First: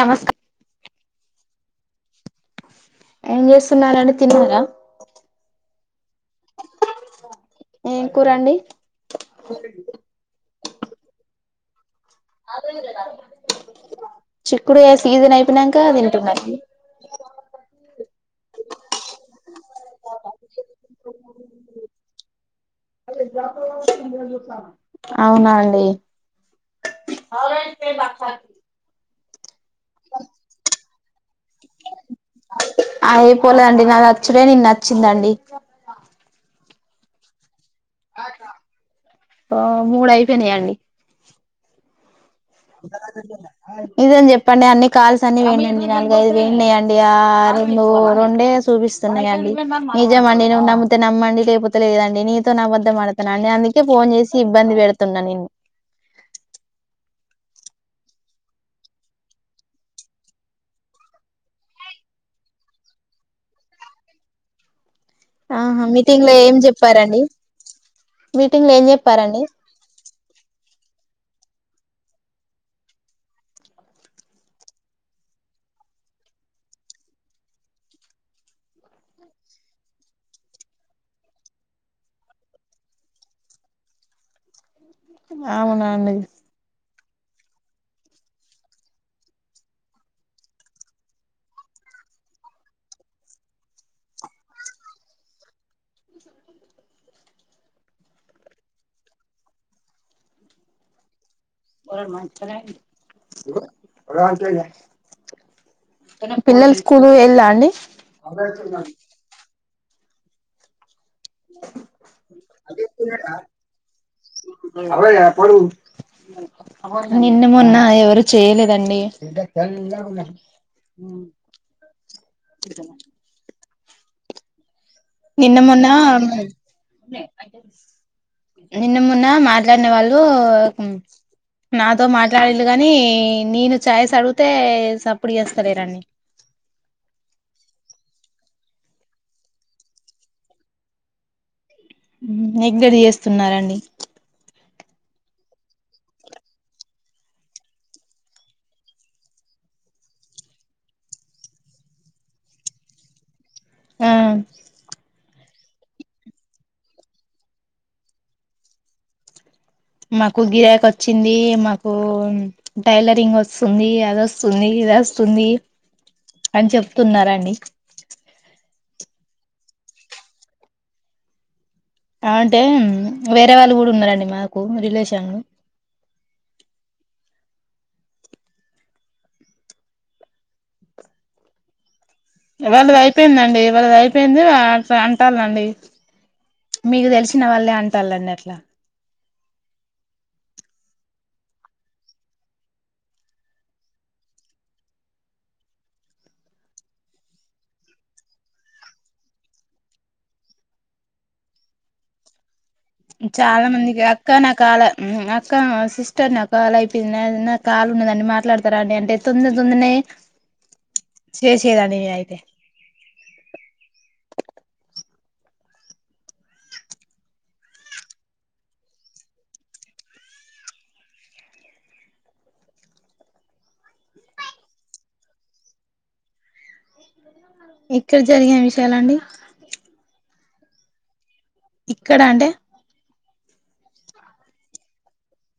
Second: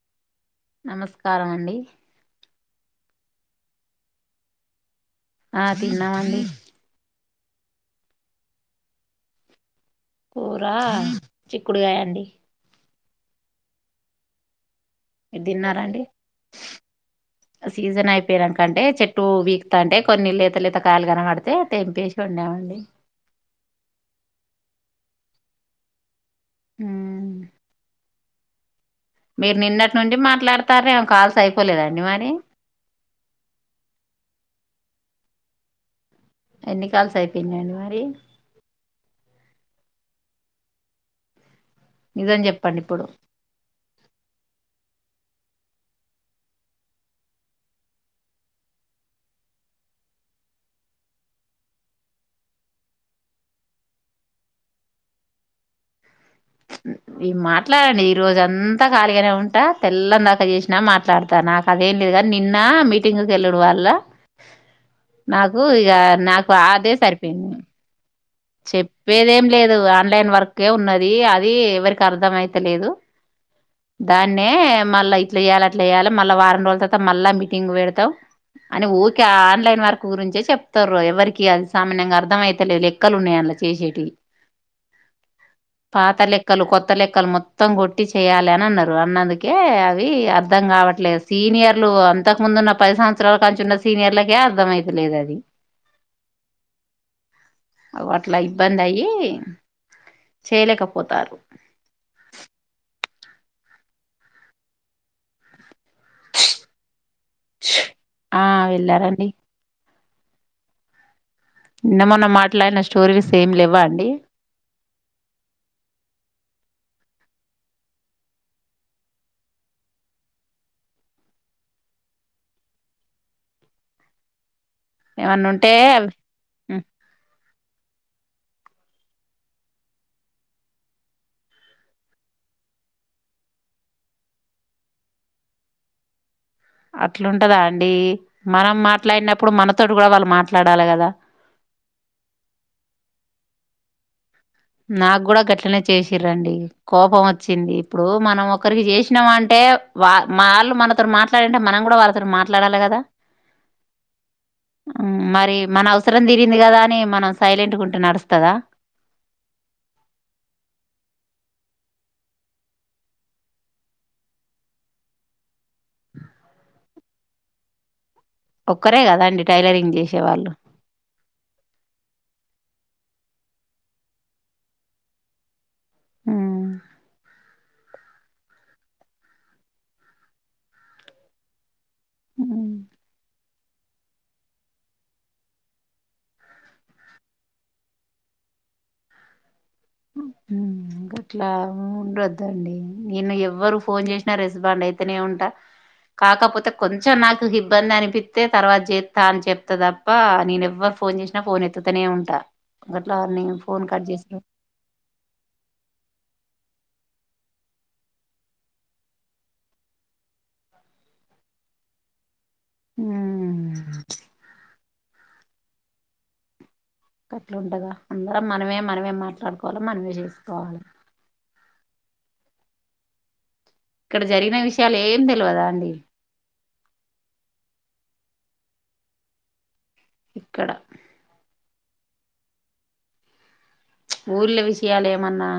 నమస్క నమస్కారం అండి ఏం చేస్తున్నారండి తిన్నారా ఆ తిన్నామండి ఏం కూర అండి కూరా చిక్కుడుగాయా అదే గదా ఇప్పుడు ఏ సీజన్ మీరు అయిపోనాక తిన్నారండి తింటున్నారు చెప్పనాకంటే చెట్టు వీకుతాంటే అంటే కొన్ని లేత లేత కాయలు కనపడితే తెంపేసి ఉండామండి అ జ అవునా అండి మ్ మీరు నిన్నటి నుండి మాట్లాడతారేమో కాల్ అయ్ పోలేదండి నాది వచ్చుడే నిన్న వచ్చిందండి ఎన్ని కాల్స్ అయిపోయినాయ్ అండి మరి ఆ మూడు అయిపోయినాయండి నిజం చెప్పండి ఇప్పుడు నిజం చెప్పండి అన్ని కాల్స్ అన్ని వేండి నాలుగఐదు వేయండి ఆ రు రెండే చూపిస్త న్నయండి నిజంమండి నువ్వు నమ్ముతే నమ్మండి లేకపోతే లేదండి నీతో నాబద్దం అడతా అండి అందుకే ఫోన్ చేసి ఇబ్బంది పెడుతున్నా నిను మీరు మాట్లాడండి ఈ రోజ అంతా కాలిగానే ఉంటా తెల్లందాకా చేసినా మాట్లాడతారు నాకు అదేం నిన్న మీటింగ్కు వెలిడం వల్ల నాకు ఆహా ఇగ మీటింగ్ లో నాకు ఏం అదే చెప్పారండి సరిపోయింది మీటింగ్ లో ఏం చెప్పారండి చెప్పేదేం లేదు ఆన్లైన్ వర్కే ఉన్నది అది అది ఎవరికి అర్థం అయితలేదు దాన్నే మళ్ళా ఇట్లా చేయ్యాలి అట్లా చేయాలి మళ్ళా వారం రోజుల తవా మళ్ళా మీటింగ్ పెడతాం అని ఊకె ఆన్లైన్ వర్క్ గురించే చెప్తురు ఎవరికి అది సామాన్యంగా అర్థమయితలేదు పక్కలు ఉన్నాయ్ అంలా చేసేటివి అవునా అండి త్త లెక్కలు మొత్తం కొట్టి చేయాలి అని అన్నారు అన్నందుకే అవి అర్థం కావట్లేదు సీనియర్లు అంతకు ముందున్న పది సంవత్సరలు కానుంచి ఉన్న సీనియర్లకే అర్థం అయితలేదు అది ఆ అవు అట్లా ఇబ్బంది అయి చేయలేకపోతారు ఆ మన పిల్లల స్కూల్ వెళ్ళా అండి ఆ వెళ్ళారండి నిన్నమొన్నా మాట్లాడిన స్టోరీస్ ఏం లేవా అండి నిన్న మొన్న ఎవరు చేయలేదండి ఉమ్ ఏమన్నా నిన్న ఉంటే మొన్న అవి హ్మ్ నిన్న మన్న మాట్లాడిన వాళ్ళు ఉ నాతో మాట్లాడింరు గాని నేను ఛాయస్ అడిగితే సప్పుడ చేస్తలే రండి అట్లుంటదా అండి మనం మాట్లాడినప్పుడు మనతోటి కూడా వాళ్ళు మాట్లాడాలె కదా ఎగ్గర చేస్తున్నారండి నాకు కూడా గట్లనే చేసిరండి కోపం వచ్చింది ఇప్పుడు మనం ఒకరికి చేసినాం అంటే వా వాళ్ళు మనతోటి మాట్లాడింటే మనం కూడా వాళ్ళతో మాట్లాడాలే కదా అ ఆ మరి మరి మన అవసరం తీరింది కదా అని మనం సైలెంట్గా ఉంటే నడుస్తదా మాకు గిరాక్ వచ్చింది మాకు టైలరింగ్ వస్తుంది అది వస్తుంది ఇది వస్తుంది అని చెప్తున్నారండి ఒక్కరే కదా అండి టైలరింగ్ చేసేవాళ్ళు అ అంటే వేరే వాళ్ళు కూడా ఉన్నారండి మాకు రిలేషన్లు హు హ్మ్ వాళ్ళది అయిపోయిందండి వాళ్ళది అయిపోయింది అంటాలండి మీకు తెలిసిన వాళ్ళే అంటళండి అట్లా గట్ల ఉండొద్దండి నేను ఎవరు ఫోన్ చేసినా రెస్పాండ్ అయితేనే ఉంటా కాకపోతే కొంచెం నాకు ఇబ్బంది అనిపిస్తే తర్వాత చేస్తా అని చెప్తదప్ప నేను ఎవ్వరు ఫోన్ చేసినా ఫోన్ ఎత్తుతనే ఉంటా గట్లా నేను చాలా ఫోన్ మందికి కట్ చేసిన అక్క నా కాల ఊ అక్క సిస్టర్ నా కాలు అయిపోయిందిద నా కాలు ఉన్నదని మాట్లాడతరండి అంటే తొంద తొందనే చేసెదండి నేనైతే ఊ గట్లవుంటద అందరం మనమే మనమే మాట్లాడుకోవాలి మనమే చేసుకోవాలి. ఇక్కడ జరిగిన విషయాలు ఏం తెలవదా అండి ఇక్కడ జరిగిన విషయాలండి ఇక్కడ ఇక్కడ అంటే ఊర్ల విషయాలు ఏమన్నా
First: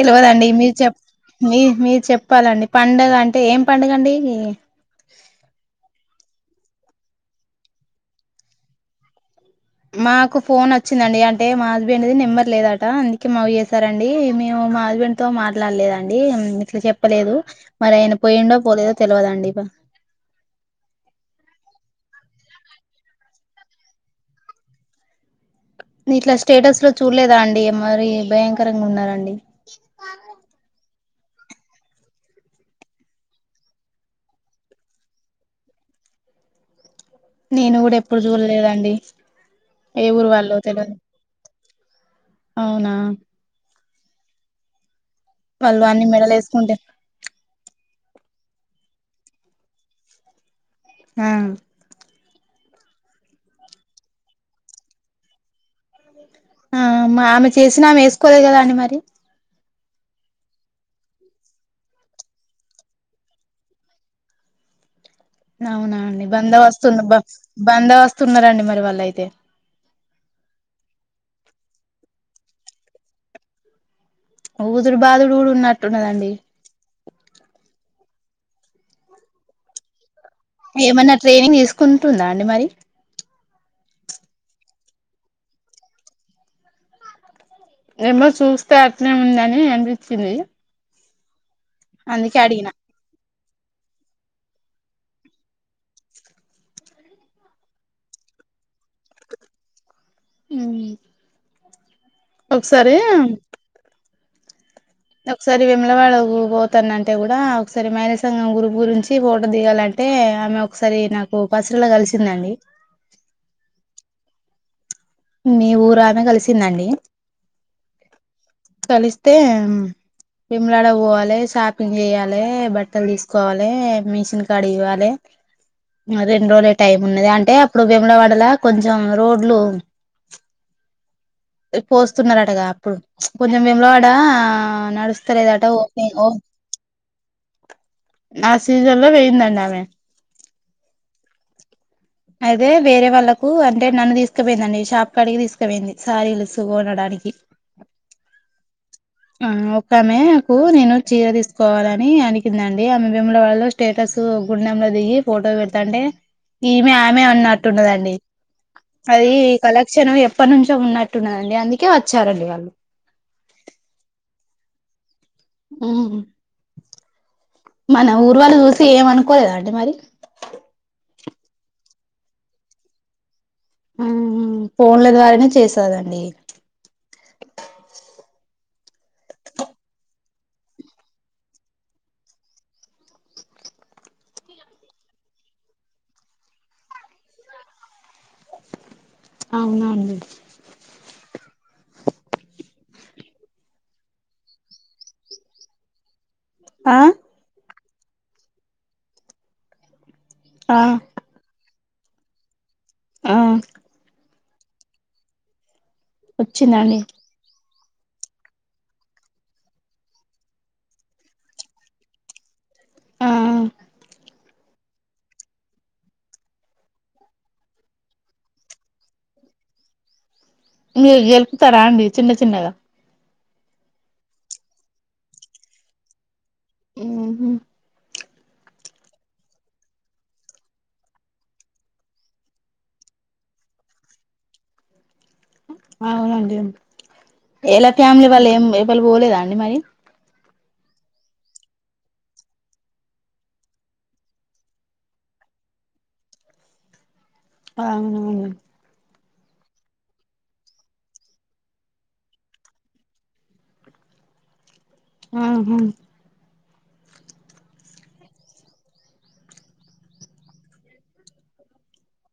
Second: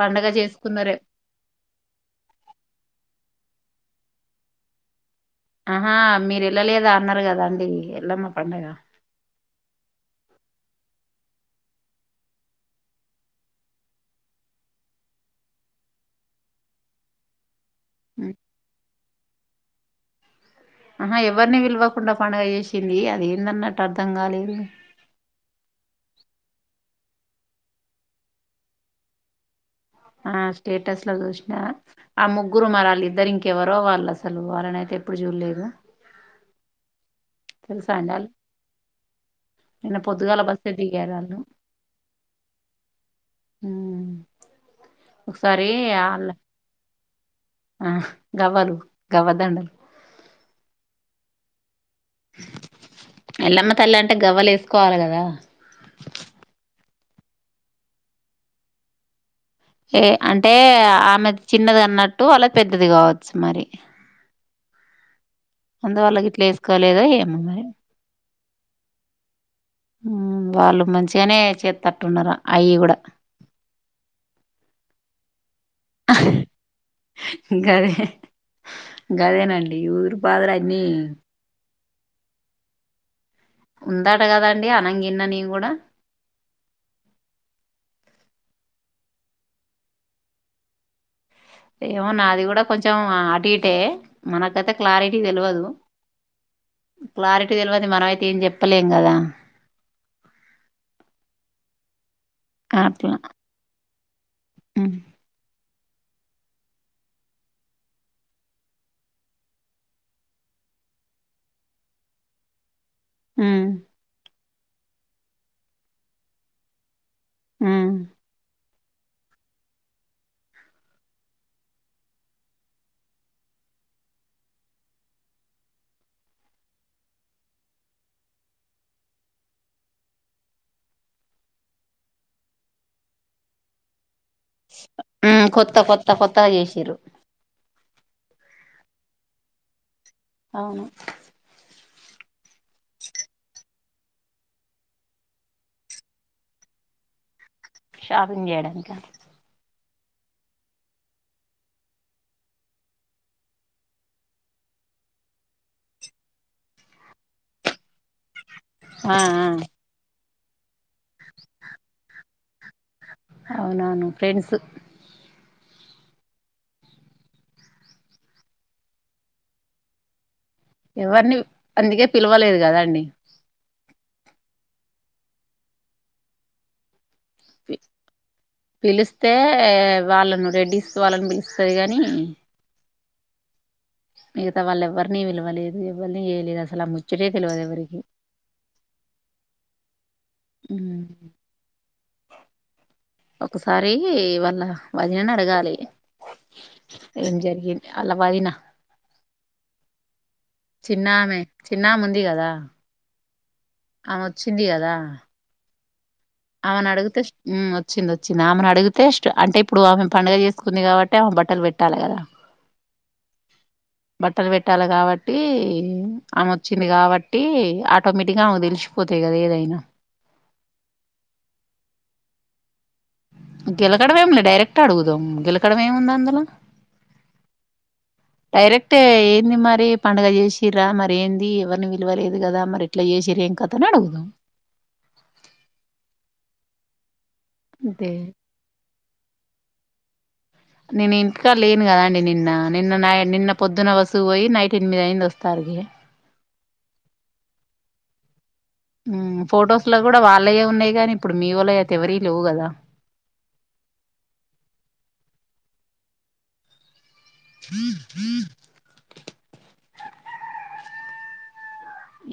పండగ మీరు చేసుకున్నారే చెప్ప మీ మీరు చెప్పాలండి పండగ అంటే అంటే ఏం పడుగండి ఆహా మీరు వెళ్ళలేదా అన్నారు కదా అండి ఎల్లమ్మ పండగ మాకు ఫోన్ వచ్చిందండి అంటే మా హస్బెండ్ది నెంబర్ లేదట అందుకే మాకు చేసారండి మేము మా హస్బెండ్ తో మాట్లాడలేదండి ఇట్ల చెప్పలేదు మరి ఆయన పోయిండో పోలేదో తెలియదండి ఇగ ఆహా ఎవరిని పిలువకుండా పండుగ చేసింది అది ఏందన్నట్టు అర్ధం కాలేదు ఇట్లా స్టేటస్ లో చూడలేదా అండి మరి భయంకరంగా ఉన్నారండి ఆ స్టేటస్ లో చూసినా ఆ ముగ్గురు మరలీద్దరు ఇంకెవరో వాళ్ళు అసలు వాళ్ళనైతే ఎప్పుడు చూడలేదు నేను తెలుసా కూడా అండి ఎప్పుడు వాళ్ళు చూడలేదండి నిన్న ఏ ఊరు పొద్దుగాల వాళ్లో బస్సే తెలవదు దిగారు వాళ్ళు అవునా ఉ ఒకసారి వాళ్ళు అన్ని ఆళ్ళ మెడలు వేసుకుంటే ఆ గవ్వలు గవ్వదండలు హుమ్ ఎల్లమ్మ తల్లి అంటే గవ్వలు వేసుకోవాలి కదా ఆ ఆమె చేసినా ఆమె వేసుకోలేదు కదా అండి మరి ఏ అంటే ఆమె చిన్నది అన్నట్టు వాళ్లది పెద్దది కావచ్చు మరి అవునా అందువల్ల అండి గిట్లా బందబస్తు వేసుకోలేదో బ ఏమో మరి బందబస్తు ఉన్నారండి మరి వాళ్లు అయితే హు వాళ్ళు మంచిగనే చేత్తట్టున్నారు అయి కూడా ఊదుడు బాదుడు కూడా ఉన్నట్టున్నదండి గదే గదేనండి ఊదుడు ఏమన్నా ట్రైనింగ్ తీసుకుంటుందా అండి మరి ఉందాట కదాండి అనంగిన్న నేను కూడా ఏమో చూస్తే అట్లే ఉందని అనిపించింది. ఏమో అందుకే నాది కూడా అడిగిన కొంచెం అటు ఇటే మనకైతే క్లారిటీ తెలవదు క్లారిటీ తెలవంది మనమైతే ఏం చెప్పలేం కదా ఉ ఒకసారి అట్లా ఉమ్ ఒకసారి వేములవాడ పోతానంటే కూడా ఒకసారి మహిళ సంఘం గ్రూప్ గురించి ఫోటో దిగాలంటే ఆమె ఒకసారి నాకు బస్సుల కలిసిందండి మ్మ్ మీ ఊరు ఆమె కలిసిందండి మ్మ్ కలిస్తే మ్మ్ వేములడకి పోవాలే షాపింగ్ చెయ్యాలే బట్టలు తీసుకోవాలే మిషిన్ కాడ ఇవ్వాలే ఆ రెండు రోజులే టైం ఉన్నది అంటే అప్పుడు వేములవాడల కొంచెం రోడ్లు పోస్తున్నారు అటగా అప్పుడు కొంచెం వేములవా డా ఉమ్, నడుస్తలేదట కొత్త కొత్త ఓపెన్ ఓ కొత్తగా చేసిర్రు ఆ సీజన్లో పోయిందండి ఆమె అవునా అయితే వేరే వాళ్ళలకు అంటే నన్ను తీసుకుపోయిందండి షాప్ కాడికి తీసుకపోయింది సారీలుస్ కొనడానికి షాపింగ్ చేయడానికా ఆ ఒక ఆమెకు నేను చీర తీసుకోవాలని అడిగిందండి ఆమె వేములవాడలో స్టేటస్ గుండంలో దిగి ఫోటో పెడతాంటే ఈమె ఆమె అన్నట్టున్నదండి ఆ అది ఈ కలక్షను ఎప్పట్నుంచో ఉన్న టున్నదండి అందుకే వచ్చారండి వాళ్ళు అవునవును ఫ్రెండ్స్ మ్మ్ మన ఊరు వాళ్ళు చూసి ఏం అనుకోలేదండి మరి ఎవర్ని అందుకే పిలవలేదు కదా అండి మ్మ్ హ్మ్ ఫోన్ల ద్వారానే చేసాదండి పి పిలిస్తే వాళ్ళను రెడ్డీస్ వాళ్ళని పిలుస్తది గని మిగతా వాళ్ళ ఎవ్వరినీ పిలవలేదు ఎవరిని చేయలేదు అసలు ఆ ముచ్చటే తెల్వదు ఎవరికి [inaudible] అవునా అండి మ్మ్ ఒకసారి వాళ్ళ వదినని అడగాలి ఆ ఏం జరిగింది ఆళ్ల వదిన ఆ చిన్నామే చిన్నామే ఉంది కదా ఆ వచ్చిందికదా వచ్చిందండి ఆమెనడుగుతే మ్మ్ మొ వచ్చింది వచ్చింది ఆమెను అడిగితే అంటే ఇప్పుడు ఆమె పండుగ చేసుకుంది కాబట్టి ఆమె బట్టలు పెట్టాల కదా [inaudible] ఆ బట్టలు పెట్టాల కాబట్టి ఆమె వచ్చింది కాబట్టి ఆటోమేటిక్గా ఆమెకు తెలిసిపోతయ్ కదా ఏదైనా మీరు గెలుపుతారా అండి చిన్న చిన్నగా గేలకడం ఏంలే డైరెక్ట్ అడుగుదాం గేలకడం ఏముంది అందుల మ్మ్ హుమ్మ్ డైరెక్ట్ ఏంది మరి పండగ చేసిరా మరి ఏంది ఎవరిని విలువలేదు కదా మరి ఎట్లా చేసిర్రు ఏం కథను అడుగుదాం అవునండి ఎలా అంతే ఫ్యామిలీ వాళ్ళు ఏం ఎవళ్లు పోలేదా అండి మరి నేను ఇంటికాడ లేను కదాండి నిన్న నిన్న నై నిన్న పొద్దున బస్సుకిపోయి నైట్ ఎనిమిది అయింది వస్తా [unintelligible] అవునవును హ్మ్ ఫొటోస్లో కూడా వాళ్ళయ్యే ఉన్నాయి కానీ ఇప్పుడు మీ వోళ్లయి అయితే ఎవరియి లేవు కదా మ్మ్ హ్మ్ హ హ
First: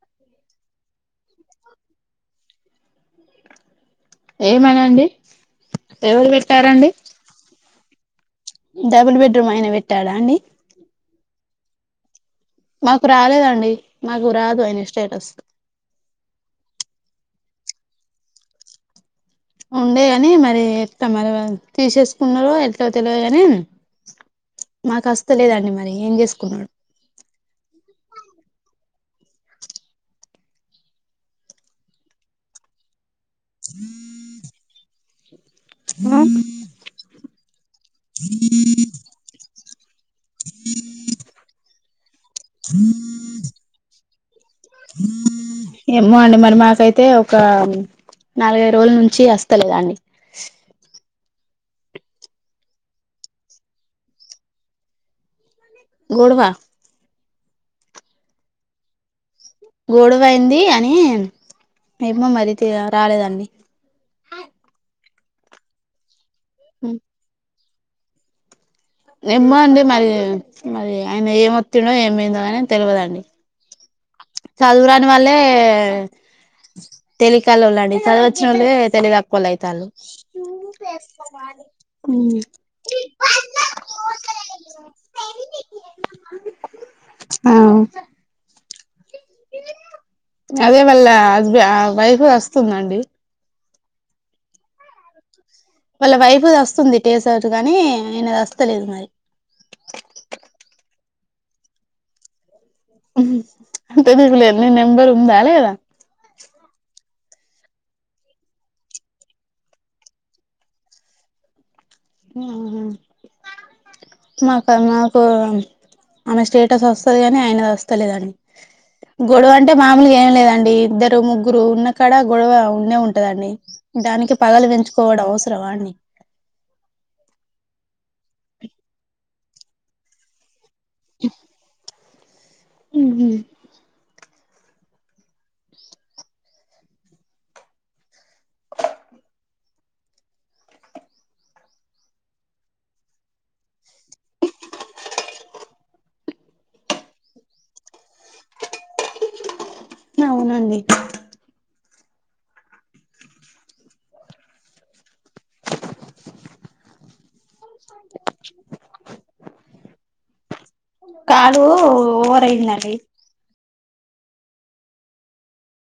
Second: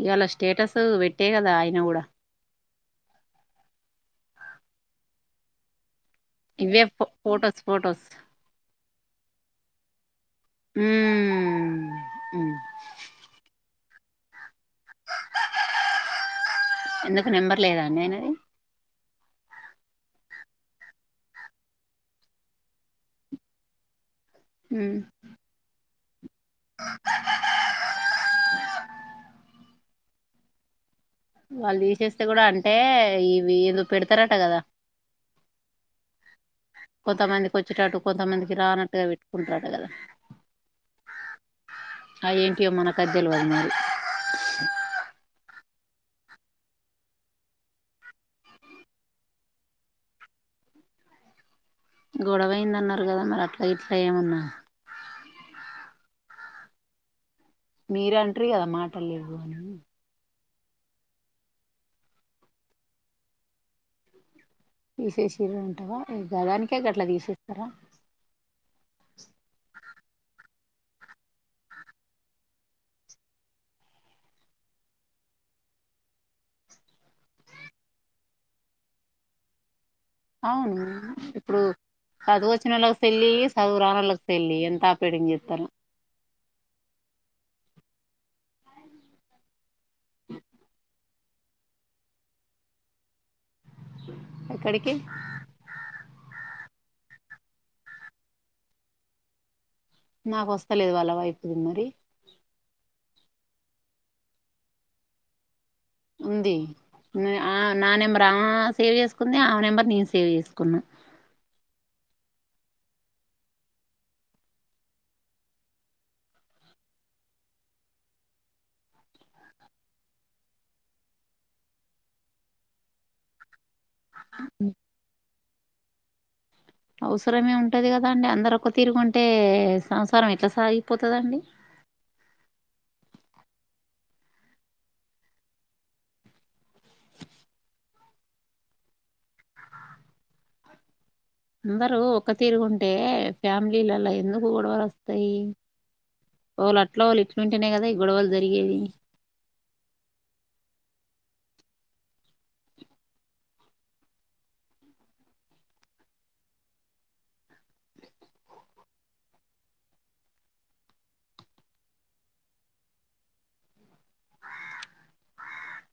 ఇయాళ స్టేటస్ పెట్టే కదా ఆయన కూడా ఏమనండి ఎవరు ఇవే పెట్టారండి ఫో ఫొటోస్ ఫొటోస్ డబల్ బెడ్రూమ్ ఆయన పెట్టాడా అండి ఉ మ్ మాకు రాలేదండి మాకు రాదు ఆయన స్టేటస్ ఎందుకు నెంబర్ లేదా అండి ఆయినది ఉండే గని మరి ఎట్లా మరి తీసేసుకున్నారో ఎట్లొ తెలువదు కాని మ్మ్ మాకుస్త లేదండి మరి ఏం చేసుకున్నాడు వాళ్ళు తీసేస్తే కూడా అంటే ఇవి ఏదో పెడతారట కదా కొంతమందికి వచ్చేటటు కొంతమందికి రానట్టుగా పెట్టుకుంటాడు అ ఏంటియో మన కద్దెలువది మరి ఏమో అండి మరి మాకైతే ఒక నాలుగై రోజుల నుంచి అస్తలేదండి గొడవైందన్నారు కదా మరి అట్లా ఇట్లా ఏమన్నా గొడవా మీరే అంట్రి కదా మాటలు లేవు అని గోడువయ్ యింది అని ఏమో మరి రాలేదండి తీసేసిర్రు అంటావా గదానికే గట్లా తీసేస్తారా ఎమ్మో అండి మరి మరి ఆయన ఏమోతిండో ఏమైందో అని తెలువదండి సదువురాని వాళ్ళే తెలికల వాళ్ళండి చదువచ్చిన వాళ్ళే తెలివిగక్కోళ్ళ అయితారు అవును ఇప్పుడు చదువు వచ్చిన వాళ్ళకి పెళ్ళి చదువు రానోళ్ళకి పెళ్ళి ఎంత పెడింగ్ చేతన అ అదే వల్ల హస్బా ఆ వైఫ్ వస్తుందండి ఎక్కడికి వాళ్ళ వైఫుది వస్తుంది టేసర్ కానీ ఆయనది వస్తలేదు మరి నాకోస్తలేదు వల్ల వైఫుది మరి అంటే దీకులో నీ నెంబర్ ఉందా లేదా ఉంది ఆ నా నెంబర్ ఆమె సేవ్ చేసుకుంది ఆమె నెంబర్ నేను సేవ్ చేసుకున్నా ఉమ్ హు ఆ మాకా మాకు ఆమె స్టేటస్ వస్తది కాని ఆయనది వస్తలేదన్ గొడవ అంటే మామూలుగా ఏం లేదండి ఇద్దరు ముగ్గురు ఉన్న కాడ గొడవ ఉండే ఉంటదండి దానికి పగలు పెంచుకోవడం అవసరమా అండి అవసరమే ఉంటది కదా అండి అందరు ఒక తిరుగుంటే సంసారం ఎట్లా సాగిపోతదండి ఉమ్ హు అందరూ ఒక్క తిరుగుంటే ఫ్యామిలీలలా ఎందుకు గొడవలు వస్తాయి ఒకళ్ళు అట్లా ఒకళ్ళు ఇట్లా ఉంటేనే గా కదా ఈ గొడవలు జరిగేవి అవునండి కాలు ఓవర్ అయిందండి